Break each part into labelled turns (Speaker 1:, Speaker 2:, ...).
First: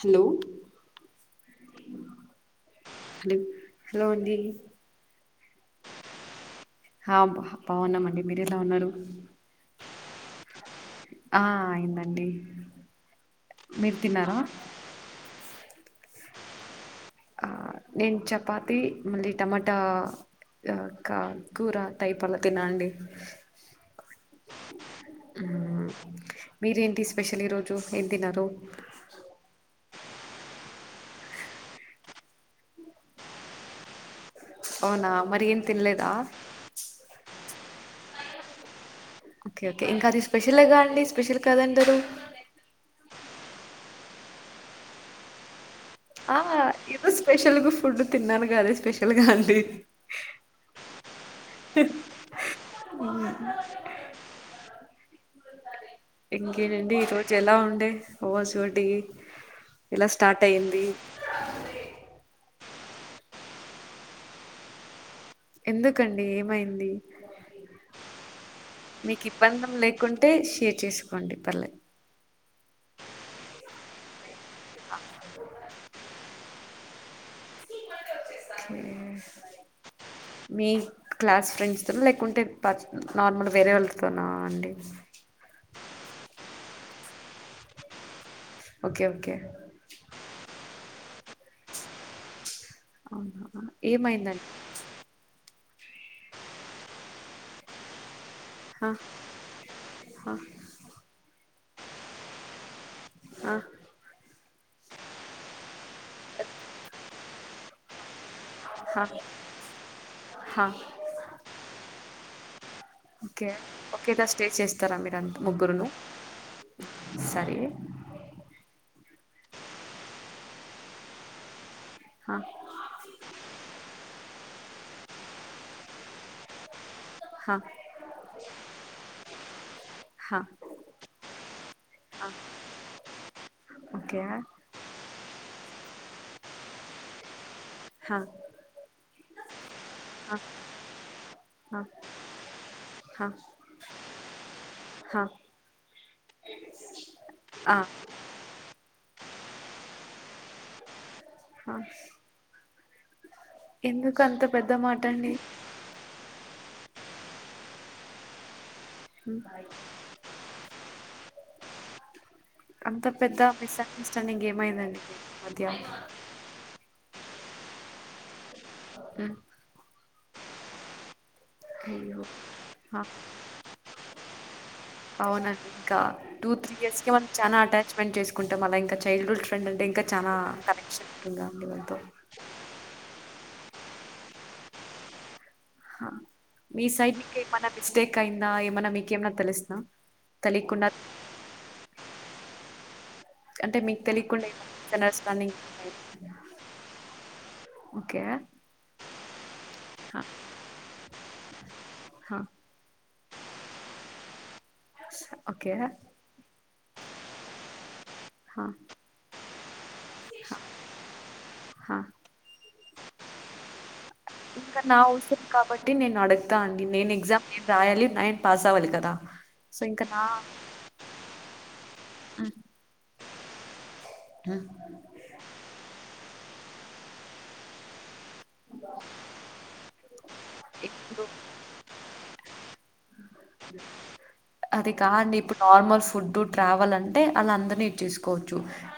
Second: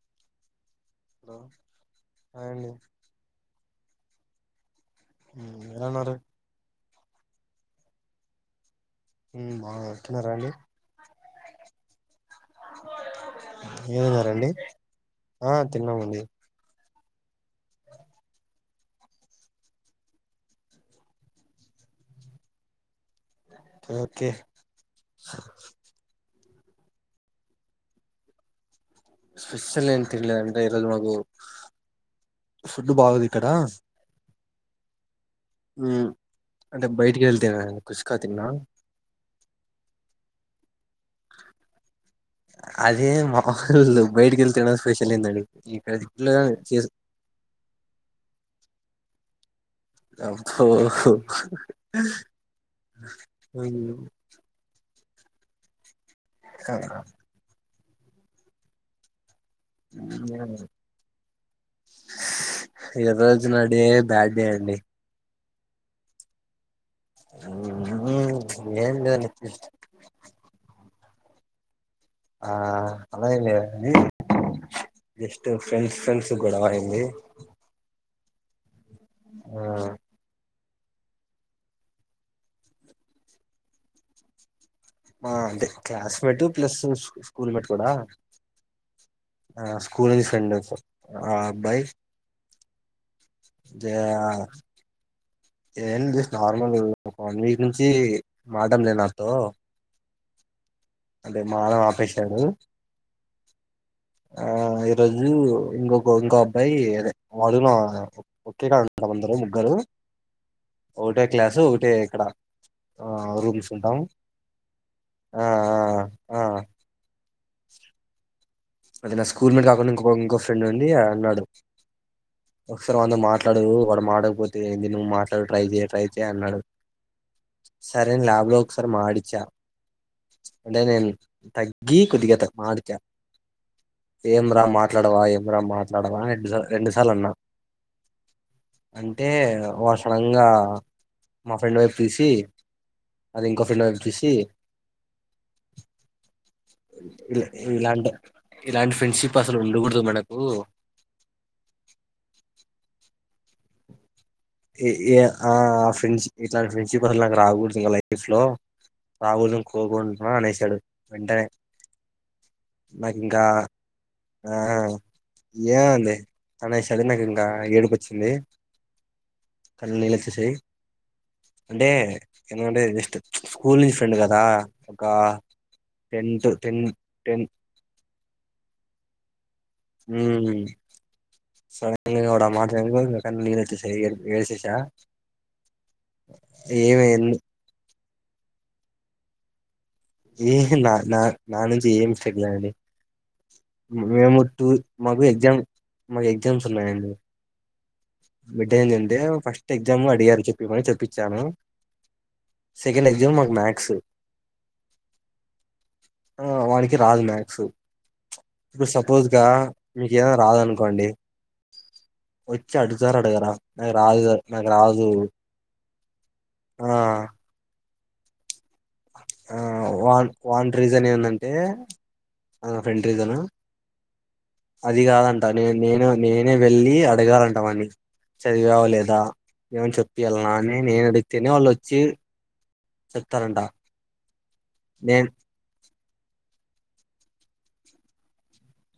Speaker 1: Hello
Speaker 2: hello hi అండి.
Speaker 1: Hello hello అండి.
Speaker 2: ఎలా ఉన్నారు.
Speaker 1: హా బా బాగున్నామండి మీరెలా ఉన్నారు.
Speaker 2: ఊ బాగ తిన్నారా అండి.
Speaker 1: ఆ అయిందండి మీరు
Speaker 2: ఏం
Speaker 1: తిన్నారా
Speaker 2: తిన్నారండి ఆ తిన్నామండి.
Speaker 1: ఆ నేను చపాతి మళ్ళీ టమాటా క కూర తైపల్ తిన్నానండి.
Speaker 2: ఓకే
Speaker 1: మ్మ్. మీరేంటి స్పెషల్ ఈరోజు ఏం తిన్నారు.
Speaker 2: స్పెశ్శలేం తినలేదంటే ఈ రోజు మాకు ఫుడ్ బాగోదు ఇక్కడ
Speaker 1: అవునా మరి ఏం తిన్లేదా
Speaker 2: కుష్ కాతిన్నా
Speaker 1: ఓకే ఓకే ఇంకాది స్పెషలేగా మళ్లీ స్పెషల్ కాదంటారు
Speaker 2: లేవు బయటికి వెళ్లి తినడం స్పెషల్ ఏంది అని
Speaker 1: ఆ ఇది స్పెషల్ ఫుడ్ తిన్నాను కాదదు స్పెషల్ కదా అండి
Speaker 2: అబ్బో
Speaker 1: ఇంకేనండి ఈ రోజు ఎలా ఉండే హౌ ఇస్ యువర్ డే
Speaker 2: ఏముంది ఏం లేదు ఏదో నా డే బ్యాడ్ డే అండి
Speaker 1: ఎందుకండి ఏమైంది
Speaker 2: ఏం
Speaker 1: మీకు
Speaker 2: లేదండి జస్ట్
Speaker 1: ఇబ్బంధం లేకుంటే షేర్ చేసుకో చెప్పండి పర్లే
Speaker 2: ఆ అలా ఎం లేదు జస్ట్ ఫ్రెండ్స్ ఫ్రెండ్స్ గొడవ అయింది
Speaker 1: ఓకే
Speaker 2: ఆ
Speaker 1: మీ క్లాస్ ఫ్రెండ్స్తో లేకుంటే పర్ నార్మల్ వేరే వాళ్ళతోనా అండి
Speaker 2: అదే క్లాస్మేట్ ప్లస్ స్కూల్ మేట్ కూడా
Speaker 1: ఓకే ఓకే
Speaker 2: ఆ స్కూల్ నుంచి ఫ్రెండ్ ఆ అబ్బాయి
Speaker 1: అవునా
Speaker 2: జ-
Speaker 1: ఏమైందండి
Speaker 2: ఏం నార్మల్ ఒక వన్ వీక్ నుంచి మాడం లేదు నాతో
Speaker 1: ఆహా
Speaker 2: అంటే మాట్లాడడం ఆపేశాడు
Speaker 1: ఆ
Speaker 2: ఆ ఈరోజు ఇంకొక ఇంకో అబ్బాయిఅదే వాడు నా ఒకేగా
Speaker 1: హా
Speaker 2: ఉంట అందరు ముగ్గురు
Speaker 1: హా
Speaker 2: ఒకటే క్లాసు ఒకటే ఇక్కడ ఆ
Speaker 1: ఓకే
Speaker 2: రూమ్స్ ఉంటాం
Speaker 1: ఒకెదా స్టే చేస్తారా మీరుంత
Speaker 2: ఆ
Speaker 1: ముగ్గురు ను
Speaker 2: ఆ ఆ.
Speaker 1: సరే
Speaker 2: అది నా స్కూల్ మేట్ కాకుండా ఇంకో ఇంకో ఫ్రెండ్ ఉంది అన్నాడు
Speaker 1: హా
Speaker 2: సర్ వన్ తో మాట్ ఆ వాడు మాట్కపోతే ఏంది నువ్వు మాట్లాడు ట్రై చెయ్ ట్రై చెయ్ అన్నాడు
Speaker 1: హా
Speaker 2: సరే లాబ్ లో ఒకసారి మాడిచ్చా
Speaker 1: హా
Speaker 2: అంటే నేన్ తగ్గి
Speaker 1: హా.
Speaker 2: కొద్దిగన్ త మాడిచా
Speaker 1: ఓకే
Speaker 2: ఏం రా మాట్లాడవా ఏమ్ అ మాట్లాడవా రెండు రెండు సార్లు అన్నా
Speaker 1: హా
Speaker 2: అంటే వా
Speaker 1: హా
Speaker 2: సడంగా మా ఫ్రెండ్
Speaker 1: హా
Speaker 2: వైపు చూసి
Speaker 1: హ
Speaker 2: అది ఇంకో ఫ్రెండ్ వైపు చూసి
Speaker 1: హ ఆ
Speaker 2: ఇలాంటి ఇలాంటీ ఫ్రెండ్షిప్ అసలు ఉండకూడదు మనకు
Speaker 1: ఆ ఎందుక్
Speaker 2: ఏ ఏ ఆ ఫ్రెంస్ ఇట్లాంటి ఫ్రెండ్స్ఇప్ రాకూడదు ఇకా లైఫ్ లో
Speaker 1: ఉమ్,
Speaker 2: రావాలని కోరుకున అనేశాడు వెంటనే
Speaker 1: అంత
Speaker 2: నాకు
Speaker 1: పెద్ద
Speaker 2: ఇంకా
Speaker 1: మిస్ అండర్స్టాండింగ్
Speaker 2: ఆ
Speaker 1: ఏమైందండి మధ్య
Speaker 2: ఏముంది అనేసాడు నాకు ఇంకా ఏడుపొచ్చింది
Speaker 1: ఆ
Speaker 2: నీలోచేశయ్ స్కూల్ నుంచి ఫ్రెండ్ కదా ఒక
Speaker 1: అవునండి ఇంకా
Speaker 2: tenth
Speaker 1: two three
Speaker 2: ten
Speaker 1: years క మనం
Speaker 2: టెన్
Speaker 1: చానా అటాచ్మెంట్ చేసుకుంటాం అ ఇంకా చైల్డ్ హుడ్ డ్ అంటే ఇంకా చాన
Speaker 2: మ్మ్
Speaker 1: కనెక్షన్ ఉంటుందిగా అండి వాళ్లతో
Speaker 2: నేన్ అట్లా సైడ్ కి వెళ్ళిపోయి ఏడ్చేసా
Speaker 1: మీ
Speaker 2: ఏమి
Speaker 1: సైడ్ నుంచి
Speaker 2: ఎందు-
Speaker 1: ఏమైనా మిస్ టేక్ అయిందా ఏమన్నా మీకేమన్నా తెలుసినా
Speaker 2: ఏ నా నా నా నుంచి ఏ మిస్టేక్ లేదండి
Speaker 1: అంటే మీకు
Speaker 2: మేము
Speaker 1: తెలియకుండా
Speaker 2: టూ
Speaker 1: ఏమైనా
Speaker 2: మాకు
Speaker 1: మిస్అండర్స్టాండింగ్
Speaker 2: ఎగ్జామ్ మాకు ఎగ్జామ్స్ ఉన్నాయండి
Speaker 1: ఓకే
Speaker 2: మీటంటే ఉంది ఫస్ట్ ఎగ్జామ్
Speaker 1: హ,
Speaker 2: అడిగారు చెప్పిమని చెప్పించాను
Speaker 1: హ,
Speaker 2: సెకండ్ ఎగ్జామ్ మాకు మ్యాక్స్
Speaker 1: ఓకే
Speaker 2: వానికి రాదు మ్యాక్స్
Speaker 1: హ.
Speaker 2: ఇప్పుడు సపోజ్గా మీకు ఏమ్ రాదనుకోండి
Speaker 1: హా
Speaker 2: ఇసర అడుగుతార అడుగరా నాకురాదుగ
Speaker 1: ఇక్కడ నా అవసరం కాబట్టి నేను అడుగుతా అండి నేను
Speaker 2: ఆ
Speaker 1: ఎగ్జామ్ ఏం రాయాలి నైన్
Speaker 2: ఆ వాన్ వాన్ రీజన్ ఏందంటే
Speaker 1: ఉమ్,
Speaker 2: మా ఫ్రెండ్ రీజన్
Speaker 1: ఉమ్.
Speaker 2: అది కాదంట నేన్ నేను నేనే వెళ్ళి అడగాలంటా వాన్ని చదివావా లేదా ఏమన్న చెప్పియలన అని నేను
Speaker 1: ఇప్పుడు
Speaker 2: అడిగితేనే వాళ్ళు వచ్చెది సే [inaudible] వత్తారాంట
Speaker 1: అది కా అండి ఇప్పుడు నార్మల్ ల్స్ ఫుడ్ ట్రావెల్ అంటే ఆళ్ళు అందరినీ ఎచేసుకొ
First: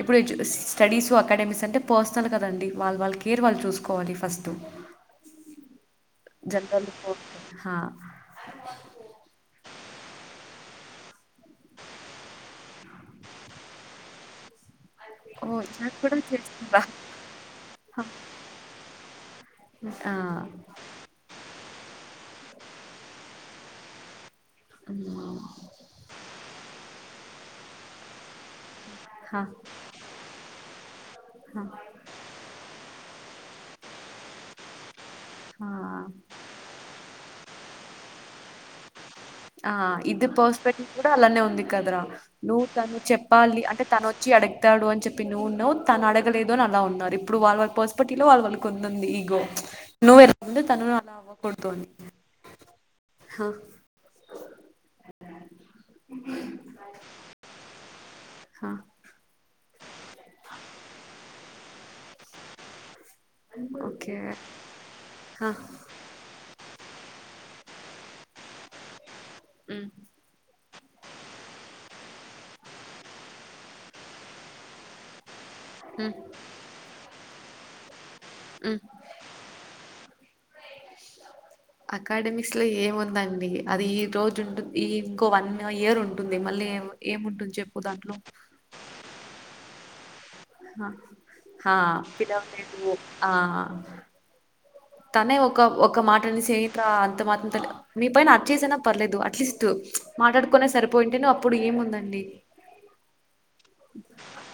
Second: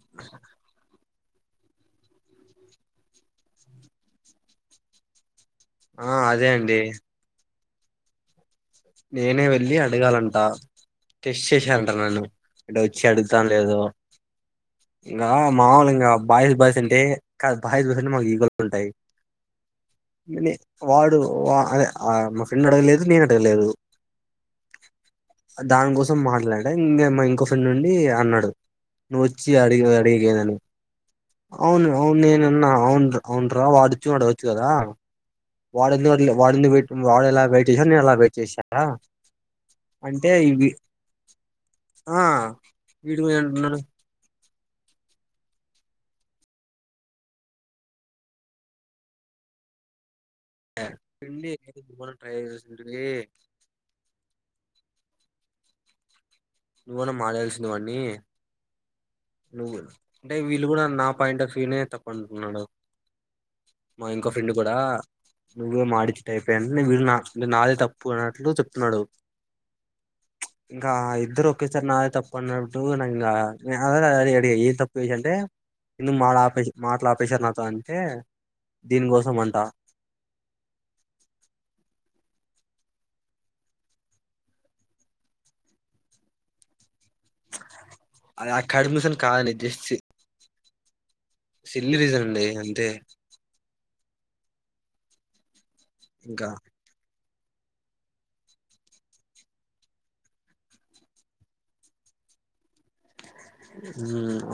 Speaker 1: ఇప్పుడు స్టడీస్ అకాడమిక్స్ అంటే పర్సనల్ కదండి వాళ్ళ వాళ్ళ కేర్ వాళ్ళు చూసుకోవాలి ఫస్ట్
Speaker 2: ఆ అదే అండి
Speaker 1: హ
Speaker 2: నేనే వెళ్ళి అడగాలంట టెస్ట్ చేసారంట నన్ను అండ్ వచ్చి అడుగుతాను లేదో ఇంకా
Speaker 1: ఓ
Speaker 2: మామూలు
Speaker 1: నాకు
Speaker 2: ఇంకా
Speaker 1: కూడా
Speaker 2: బాయిస్ బాయిస్
Speaker 1: చేస్తుందా
Speaker 2: అంటే కాదు బాయిస్ బాయిస్
Speaker 1: హా
Speaker 2: అంటే మాకు ఈగొల్ ఉంటాయి
Speaker 1: ఆ
Speaker 2: ఇలె వాడు అదే ఆ ప్రెండ్ అడగలేదు నేను అడగలేదు
Speaker 1: ఉమ్.
Speaker 2: దానికోసం మాట్లాడ ఇంగేం ఇంకోసం ప్రెండ్ ఉండి అన్నాడు
Speaker 1: హా
Speaker 2: నువ్వొచ్చి అడిగి అడిగే నను అవును అవును నేనన్నా అవును అవున్రా వాడచ్చు అడగచ్చు కదా
Speaker 1: హా
Speaker 2: వాడేందుకు అడిగలే వాడేఎందుకు పేట్ వాడలా బయటె సాను నేను అలాగ వచ్చెసార
Speaker 1: ఆ ఇది పర్స్పెక్టు కూడా అలానే ఉంది కదరా
Speaker 2: ఆ
Speaker 1: నువ్వు తను
Speaker 2: వీడు పోయి
Speaker 1: చెప్పాలి
Speaker 2: అంటున్నాడు
Speaker 1: అంటే తన వచ్చి అడగ అడగతాడు అని చెప్పి నువ్వు ఉన్నవ్ తను అడగలేదు అని అలా ఉన్నారు ఇప్పుడు వాల్వాళ్ల పర్స్పెక్టివ్ లో వాళ్ళ వాళ్ళకి ఉంది ఈగో నువె
Speaker 2: ప్రెండ్ లీ లేకపొతే మనం ట్రైచేస్తుంటిమి
Speaker 1: ఆ!
Speaker 2: నువ్వనా మారాల్సిన వన్నీ
Speaker 1: ఆ!
Speaker 2: నువ్వు అంటే వీళ్ళు కూడా నా పాయింట్ రఫీనే తప్ప అంటున్నాడు మా
Speaker 1: ఓకే.
Speaker 2: ఇంకో ఫ్రెండ్ కూడా
Speaker 1: ఆ!
Speaker 2: నువ్వే మాడిచె టైపే అని నేను చూసిన నే నాదె తప్పు అన్నట్లు చెప్తున్నాడు
Speaker 1: హ్మ్.
Speaker 2: ఇంకా ఇద్దరు నాదే తప్ప అన్నబుడు నాకింక ఆల్రెడీ అడిగ ఏ తప్పు చేష అంటే ఇందు
Speaker 1: హ్మ్.
Speaker 2: మాట ఆపేసి మాట్లా ఆపేసరు నాకు త అంతే
Speaker 1: హ్మ్.
Speaker 2: దీనికోసం అంట
Speaker 1: అకాడమిక్స్ లో ఏముందండి అది ఈ రోజు ఉంటుంది ఈ ఇంకో వన్ ఇయర్ ఉంటుంది మళ్ళీ ఏము ఏముంటుంది చెప్పు దాంట్లో
Speaker 2: చి
Speaker 1: హ హా పిడ
Speaker 2: అండి
Speaker 1: ఫ్రె
Speaker 2: అంతే
Speaker 1: ఉ ఆ తనే ఒ ఒక ఒక మాట
Speaker 2: ఇంకా
Speaker 1: అనేసి ఏంట్రా అంత మా థాట్ మీ పైన అర్ చేసినా పర్లేదు అట్లీస్ట్ మాట్లాడుకునే సరిపోయింటేను అప్పుడు ఏముందండి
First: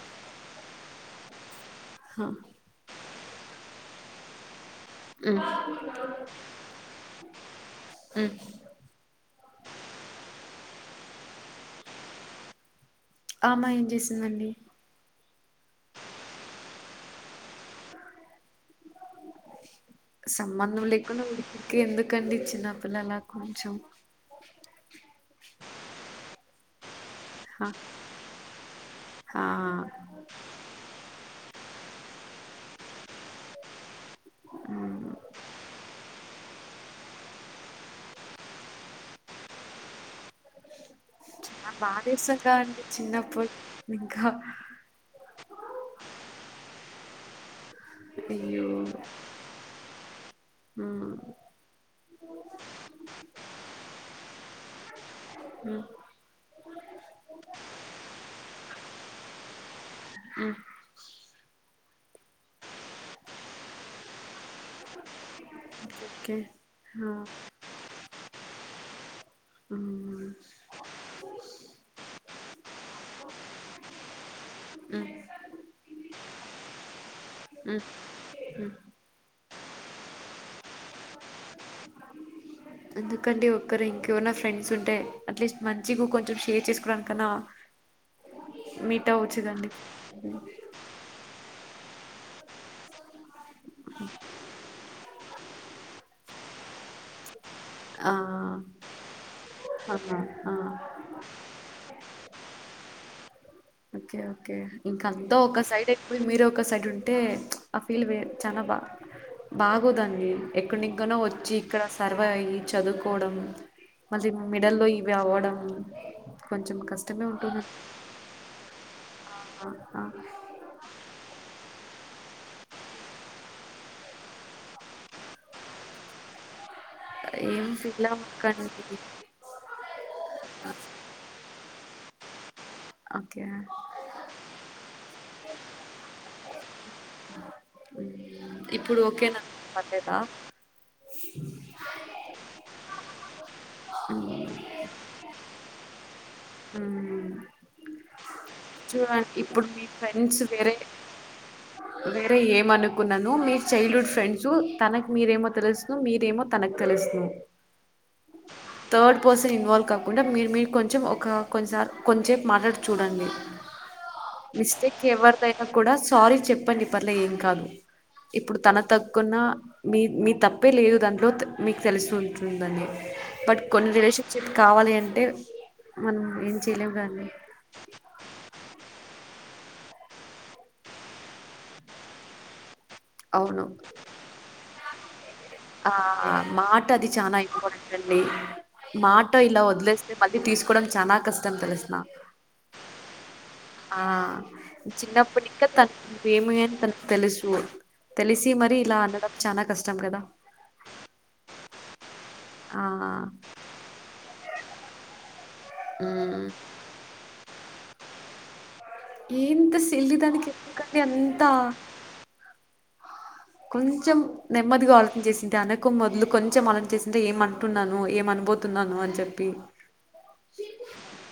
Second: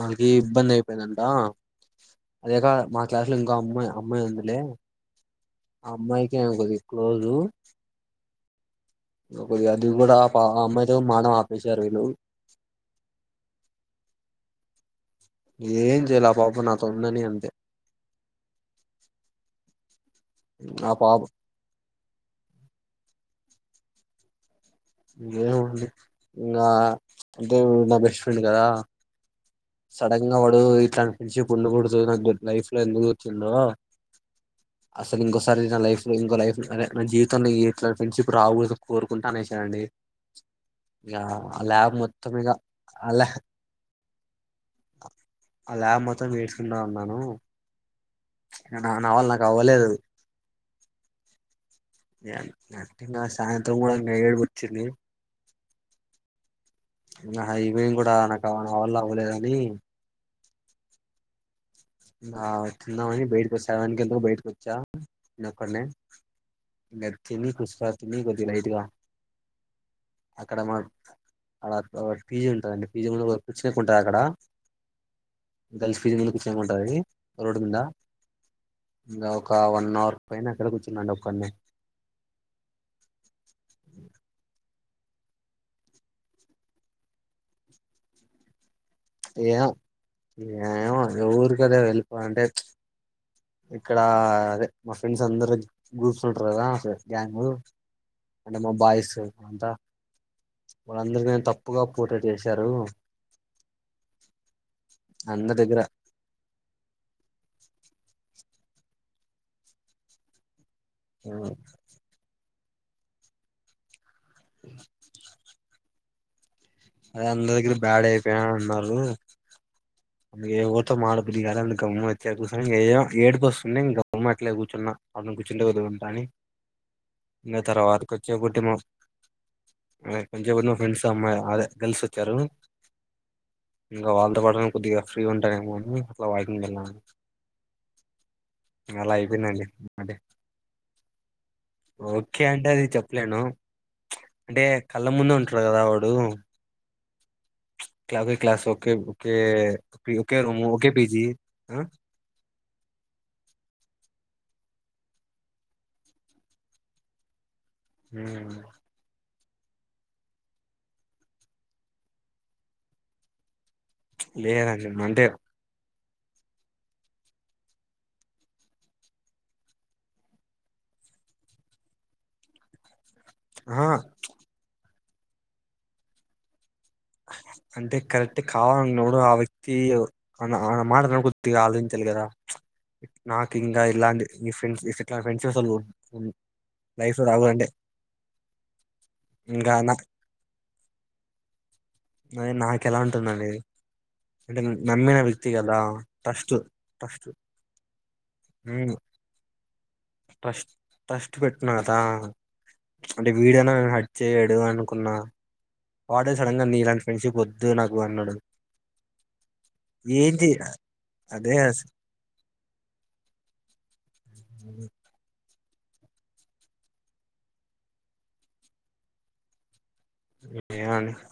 Speaker 2: ఆలకి ఇబ్బంది అయి ఏందంట
Speaker 1: హా
Speaker 2: అదేకాదు మా క్లాస్ లో ఇంకో అమ్మాయి అమ్మాయి ఉందిలే
Speaker 1: హ్మ్
Speaker 2: ఆ అమ్మాయికి నేను కొద్దిగా క్లోజ్
Speaker 1: హ్మ్
Speaker 2: ది అది కూడా అమ్మాయితో మానం ఆపేశారు వీళ్ళు
Speaker 1: ఆ అమ్మాయి ఏం చేసిందండి
Speaker 2: ఏం చేయాల ఆ పాప నాతో ఉందని అంతే
Speaker 1: సంబంధం
Speaker 2: ఆ పాప
Speaker 1: లేకుండా మీకి ఎందుకండి చిన్నపిల్లలా కొంచెం
Speaker 2: ఇంగ అంటే
Speaker 1: హా
Speaker 2: నా బెస్ట్ ఫ్రెండ్ కదా
Speaker 1: హా
Speaker 2: సడంగా వాడు ఫ్రెండ్షిప్ ఉండకూడదు నాకు లైఫ్ లో ఎందుకు వచ్చిందో
Speaker 1: హ్మ్
Speaker 2: అసలు ఇంకోసారి నా లైఫ్ ఇ ఇంకో లైఫ్ అదే నా జీవితంలో ఇట్లా ఫ్రెండ్షిప్ రాకూడదని కోరుకుంటా అనేసారండి
Speaker 1: భాదేస్తుంది కదండి ఇంకా
Speaker 2: ఆ ల్యా
Speaker 1: చిన్నప్పు ఇంకా
Speaker 2: ఆ ల్యాబ్ మొత్తం ఏడ్చింది కుంటూ ఉన్నాను
Speaker 1: అయ్యో
Speaker 2: నా నా వళ్ళ నాకు అవ్వలేదు
Speaker 1: హ్మ్
Speaker 2: సాయంత్రం కూడా ఏడుపొచి చండీ
Speaker 1: హ్మ్
Speaker 2: ఈవెనింగ్ కూడా నాకు నా వళ్ళ అవ్వలేదు అండి క్లి
Speaker 1: ఉమ్
Speaker 2: తిందాం అని బయట్కొచ్చా అందుకే బయట్కొచ్చా నేనొక్కడినే
Speaker 1: ఓకే
Speaker 2: ఇంగ
Speaker 1: హా
Speaker 2: తిని కూర్చో [unintelligible] లైట్ గా
Speaker 1: హ్మ్
Speaker 2: అక్కడ మా అక్కడ పిజీ ఉంటదండి పీజీ ముందు కూర్చునే ఉంటుది అక్కడ
Speaker 1: హ్మ్
Speaker 2: గర్ల్స్ పీజీ ముందు కూర్చుంటుంది స రోడ్ మీంద
Speaker 1: హ్మ్ హ్మ్
Speaker 2: ఓకే ఒక వన్ అవర్ పైన అక్కడ కూర్చున్నా అండి ఒక్కణ్ణే
Speaker 1: ఎందుకంటే ఒకరు ఇంకెవరన్న ఫ్రెండ్స్ ఉంట అే అట్లీస్ట్ మంచిగా కొంచెం షేర్ చేసుకునాని కన్నా
Speaker 2: ఏ ఏ ఊరుకదే వెళ్ళ పంటే ఇక్కడ అదే మా ఫ్రెండ్స్ అందర గ్రూప్స్ ఉంటారు గదా గ్యాంగ్
Speaker 1: ఆ
Speaker 2: అంటే మా బాయిస్ అంతా
Speaker 1: అవునా ఆ
Speaker 2: వాళ్ళందర్నీ తప్పుగా పోట్రేట్ జేశారు
Speaker 1: ఓకే ఓకే ఇంకాంత
Speaker 2: అందరి
Speaker 1: ఒక
Speaker 2: దగ్గర
Speaker 1: సైడైపోయ్ మీరే ఒక సైడ్ ఉంటే ఆ ఫీల్ వేర్ చానా బా బాగోదండి ఎకాడ్నింకనో వచ్చి ఇక్కడ సర్వ్ వై చదుకోవడం మళ్ళీ మిడల్ల్లో ఇవి అవ్వడం కొంచెం కష్టమే ఉంటుంది
Speaker 2: అన్ అన్నారు ఎ ఒరితో మడ బుద్ధి గద్ దాన్ గమ్ము వచ్చా కూసోని ఇంగ ఏడుపోస్సుంది. ఇంక గమ్మ అట్లే గుచున్నా [unintelligible] కుచ్చుంటే [unintelligible] త అని ఇంగ
Speaker 1: ఏం ఫీల్
Speaker 2: తర్వాతకోచ్చే కుట్టిమ
Speaker 1: అవ్వకండి
Speaker 2: ఆ కొంచె ముందు మా ఫ్రెండ్స్ అమ్మాయి రా అదే కల్సొచ్చారు
Speaker 1: ఓకే
Speaker 2: ఇంగా వాళ్ళతో పాట్నే ఫ్రీ గుంటరేమో అని అట్లా వాయికి వెళ్నమన్
Speaker 1: ఇప్పుడు
Speaker 2: అలా
Speaker 1: ఓకేనా
Speaker 2: అయిపోయిందండి అంటే
Speaker 1: పర్లేదా
Speaker 2: ఓకే అంటె అది చెప్పలేను అంటే కళ్ళ ముందే ఉంట్రా కదా వాడు ఊ [unintelligible]
Speaker 1: హ్మ్.
Speaker 2: క్లాస్ ఓకే
Speaker 1: చూడండి
Speaker 2: ఓకే
Speaker 1: ఇప్పుడు మీ
Speaker 2: ఓకే
Speaker 1: ఫ్రెండ్స్
Speaker 2: రూము ఓకే పజీ
Speaker 1: ఏమనుకున్నాను మీ చైల్డ్ హుడ్ ఫ్రెండ్స్ తనకు మీరేమో తెలుసు మీరేమో తనక్ తెలిసు
Speaker 2: హ్మ
Speaker 1: పర్సన్ ఇన్వాల్వ్ కాకుండా మీరు మీరు కొంచెం ఒక్ క కొన్నిసార్లు కొంచేప్ మాట్లాడ్ చూడండి మిస్టేక్
Speaker 2: లేదండి అంటే
Speaker 1: ఎవరిదైనా కూడా సో సారీ చెప్పండి పార్లే ఏం కాదు. ఇప్పుడు తన తగ్కున్న మీ మీ తప్పే లేదు దాంట్లో త మీకు తెలూసు ఉంటుందని బట్
Speaker 2: ఆ
Speaker 1: కొన్ని రిలేషన్షిప్ కావాలి అన్ తే హామ్ ఎంది
Speaker 2: అంటే కరెక్ట్ కావాలనోడు ఆవ తి మా కుతి ఆలోచించాలి కదా నాకు
Speaker 1: అవును.
Speaker 2: ఇంకా ఇలాంటి ఇట్లు ప్రెండ్స్
Speaker 1: ఆ మాట అది చనా
Speaker 2: రావాలంటే
Speaker 1: ఇంపార్టెంట్ అండి మాట ఇలా
Speaker 2: ఇంకా నా
Speaker 1: వదిలేస్తే మళ్ళీ తీసుకోవడం చాలా కష్టం తల్
Speaker 2: నాకు ఎలా ఉంటుందండి
Speaker 1: ఆ
Speaker 2: అంటే నమ్మిన
Speaker 1: చిన్నప్పటి
Speaker 2: వ్యక్తి
Speaker 1: ఇంకా
Speaker 2: కదా
Speaker 1: తను ఏమి
Speaker 2: ట్రస్ట్
Speaker 1: అని తన
Speaker 2: ట్రస్ట్
Speaker 1: తెలుసు తెలిసి మరి
Speaker 2: ఉమ్
Speaker 1: ఇలా అనడం చాలా కష్టం కదా
Speaker 2: ట్రస్ట్ ట్రస్ట్ పెట్టినా కదా
Speaker 1: ఆ!
Speaker 2: అంటే వీడనా హట్ చేయ అడుగుదాం అనుకున్నా వాడే
Speaker 1: హ్మ్.
Speaker 2: సడన్గా నీ ఇలాంటి ఫ్రెండ్ షిప్ వద్దు వద్దు నాకు అన్నాడు
Speaker 1: ఏంత సిల్లి
Speaker 2: ఏంటి
Speaker 1: దానికి కానీ అంత
Speaker 2: అదే
Speaker 1: కొంచెం నెమ్మదిగా ఆర్చం చేసింది తనకు మొదలు కొంచెం అలావాటు చేసింటే ఏమ అంటున్నాను ఏమ అనుబతున్నాను అని చెప్పి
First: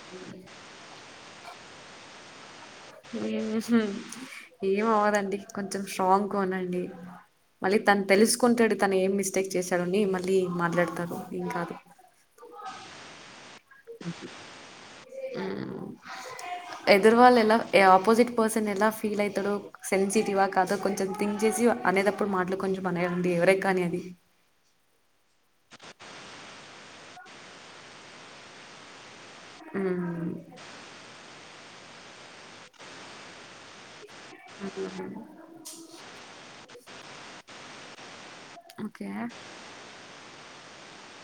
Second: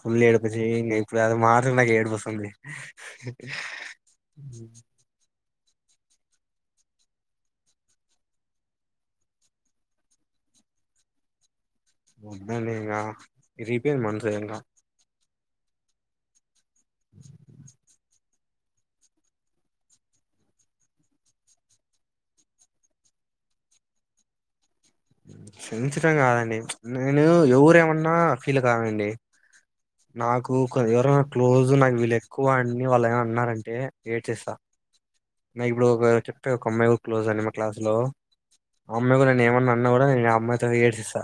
Speaker 2: ఫుల్ ఎడుపు వచ్చి మర నాకు ఎడుపు వస్తుంది
Speaker 1: ఏమ్ అవదండి కొంచెం స్ట్రాంగ్గా ఉండడి మళ్ళీ తను తెలుసుకుంటాడు తను ఏం మిస్టేక్ చేశాడుని మళ్ళీ మాట్లాడతాడు ఏం కాదు
Speaker 2: [unintelligible] రిపేరు మనం చేయంగా
Speaker 1: ఆమ్ ఎదురు వాళ్ళు ఎలా ఆపోజిట్ పర్సన్ ఎలా ఫీల్ అవుతాడు సెన్సిటివ్ ఆ కాదా కొంచెం థింక్ చేసి అనేటప్పుడు మాటలు కొంచెం అనే యండి ఎవరే ఏ కానీ అండి
Speaker 2: క్షమిచడం కాదండి నేను ఎవరేమన్నా ఫీల్ కానండి
Speaker 1: ఉమ్,
Speaker 2: నాకు కొద్దిగా క్లోజు చూడు నాకు వీళ్ళు ఎక్కువ అన్ని వాళ్ళు ఏమన్నా అన్నారంటే ఏడ్చేస్తా
Speaker 1: అమ్
Speaker 2: నాకు ఇప్పుడు ఒక చెప్తే ఒక అమ్మాయి కూడా క్లోజ్ అండి మా క్లాస్ లో ఆ
Speaker 1: ఓకే
Speaker 2: అమ్మాయి కూడా నేను ఏమన్నా అన్నా కూడా నేను అమ్మ మాత్రం ఏడ్ చేస్తా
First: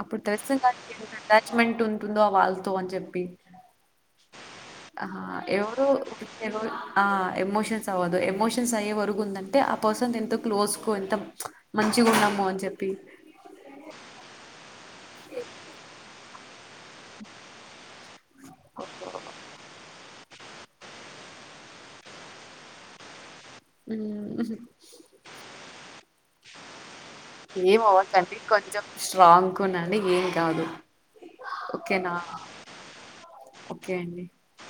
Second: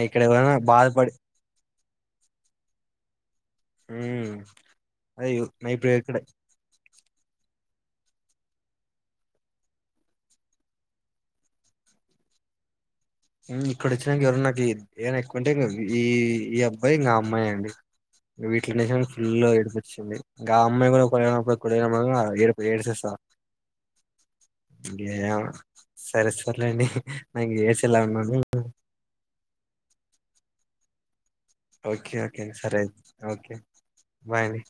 Speaker 1: అప్పుడు తెలుసింది కానీ ఎ అటాచ్మెంట్ ఉంటుందో వాళ్ళతో అని చెప్పి
Speaker 2: మ్మ్
Speaker 1: ఆ
Speaker 2: అదే నే
Speaker 1: ఎవరు
Speaker 2: ఇప్పుడు ఇక్కడ
Speaker 1: ఆ ఎమోషన్స్ దు ఎమోషన్స్ అయ్యే వరకు ఉందంటే, ఆ పర్సన్ ఎంత క్లోజ్ కు ఎంత మంచిగా ఉన్నామో అని చెప్
Speaker 2: ఉమ్ ఇక్కడ వచ్చినంక ఎవరు నాక్ వీద్ ఏమన్న ఎక్కువంటే ఇ ఈ ఈ అబ్బాయి ఇంగా అమ్మాయే అండి. వీటిల నిజం ఫుల్ గా ఏడుపొచ్చింది. ఇంకా ఆ అమ్మాయి కూడా కొ కొ ఏడుపు ఏడుసేస్తా.
Speaker 1: హ్మ్.
Speaker 2: ఇంగ ఏమో సరే స్ సర్లేండి. నా కి ఏసి
Speaker 1: కంటే కొంచెం స్ట్రాంగ్ ఉండండి ఏం కాదు. ఓకేనా?
Speaker 2: ఓకే ఓకే సరే ఓకే బాయ్ అండి.